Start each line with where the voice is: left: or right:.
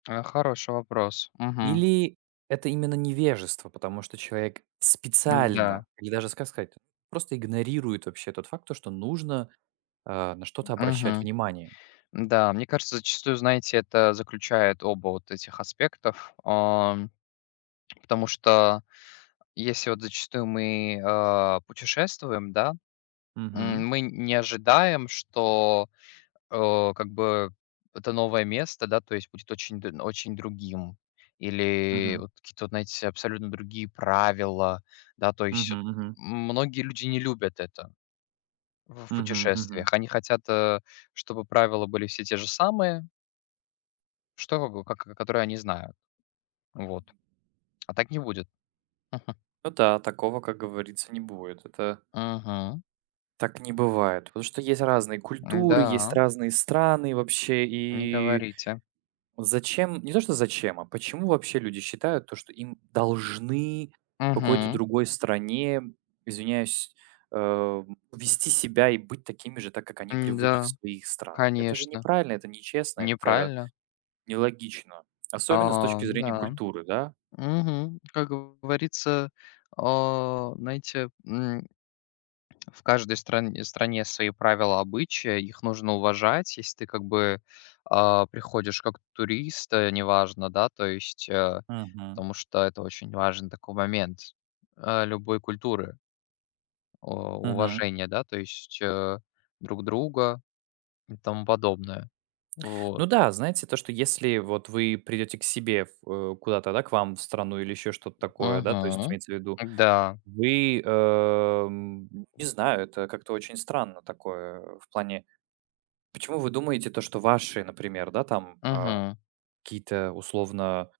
left: Это хороший вопрос, мгм.
right: Или это именно невежество, потому что человек
left: М-да.
right: специально, или даже, ска сказать, просто игнорирует вообще тот факт, то что нужно, э, на что-то обращать
left: Мгм.
right: внимание.
left: Н-да, мне кажется, зачастую, знаете, это заключает оба вот этих аспектов, ам, потому что, если вот зачастую мы, э, путешествуем, да.
right: Мгм.
left: М, мы не ожидаем, что, э, как бы это новое место, да, то есть будет очень д очень другим или
right: Мгм.
left: вот какие-то вот, знаете, абсолютно другие правила, да, то есть вот
right: Мгм мгм.
left: м многие люди не любят это в в
right: Мгм мгм.
left: путешествиях. Они хотят, э, чтобы правила были все те же самые. Чтобы было как к которые они знают. Вот, а так не будет.
right: Ну да, такого, как говорится, не будет. Это
left: Мгм.
right: Так не бывает, потому что есть разные культуры, есть
left: М-да.
right: разные страны вообще.
left: Не
right: И
left: говорите.
right: зачем не то что зачем, а почему вообще люди считают то, что им должны в какой-то
left: Мгм.
right: другой стране, извиняюсь, ам, вести себя и быть такими же, так как они привыкли в
left: М-да,
right: своих странах? Это же
left: конечно,
right: неправильно, это нечестно, это
left: неправильно.
right: нелогично, особенно с
left: А,
right: точки
left: ну
right: зрения
left: да.
right: культуры, да?
left: Мгм. Как говорится, а, знаете, м, в каждой стран стране свои правила, обычаи, их нужно уважать. Если ты как бы, а, приходишь как турист, э, неважно, да, то есть, а,
right: Мгм.
left: потому что это очень важный такой момент, э, любой культуры. О,
right: Мгм.
left: уважение, да, то есть, э, друг друга и тому подобное. Вот.
right: Ну да, знаете, то, что если вот вы придете к себе в э, куда-то, да, к вам в страну или еще что-то такое, да, то есть
left: Мгм,
right: имеется в виду,
left: м-да.
right: вы, э, м не знаю, это как-то очень странно, такое в плане: почему вы думаете, то, что ваши, например, да, там, а,
left: Мгм.
right: какие-то условно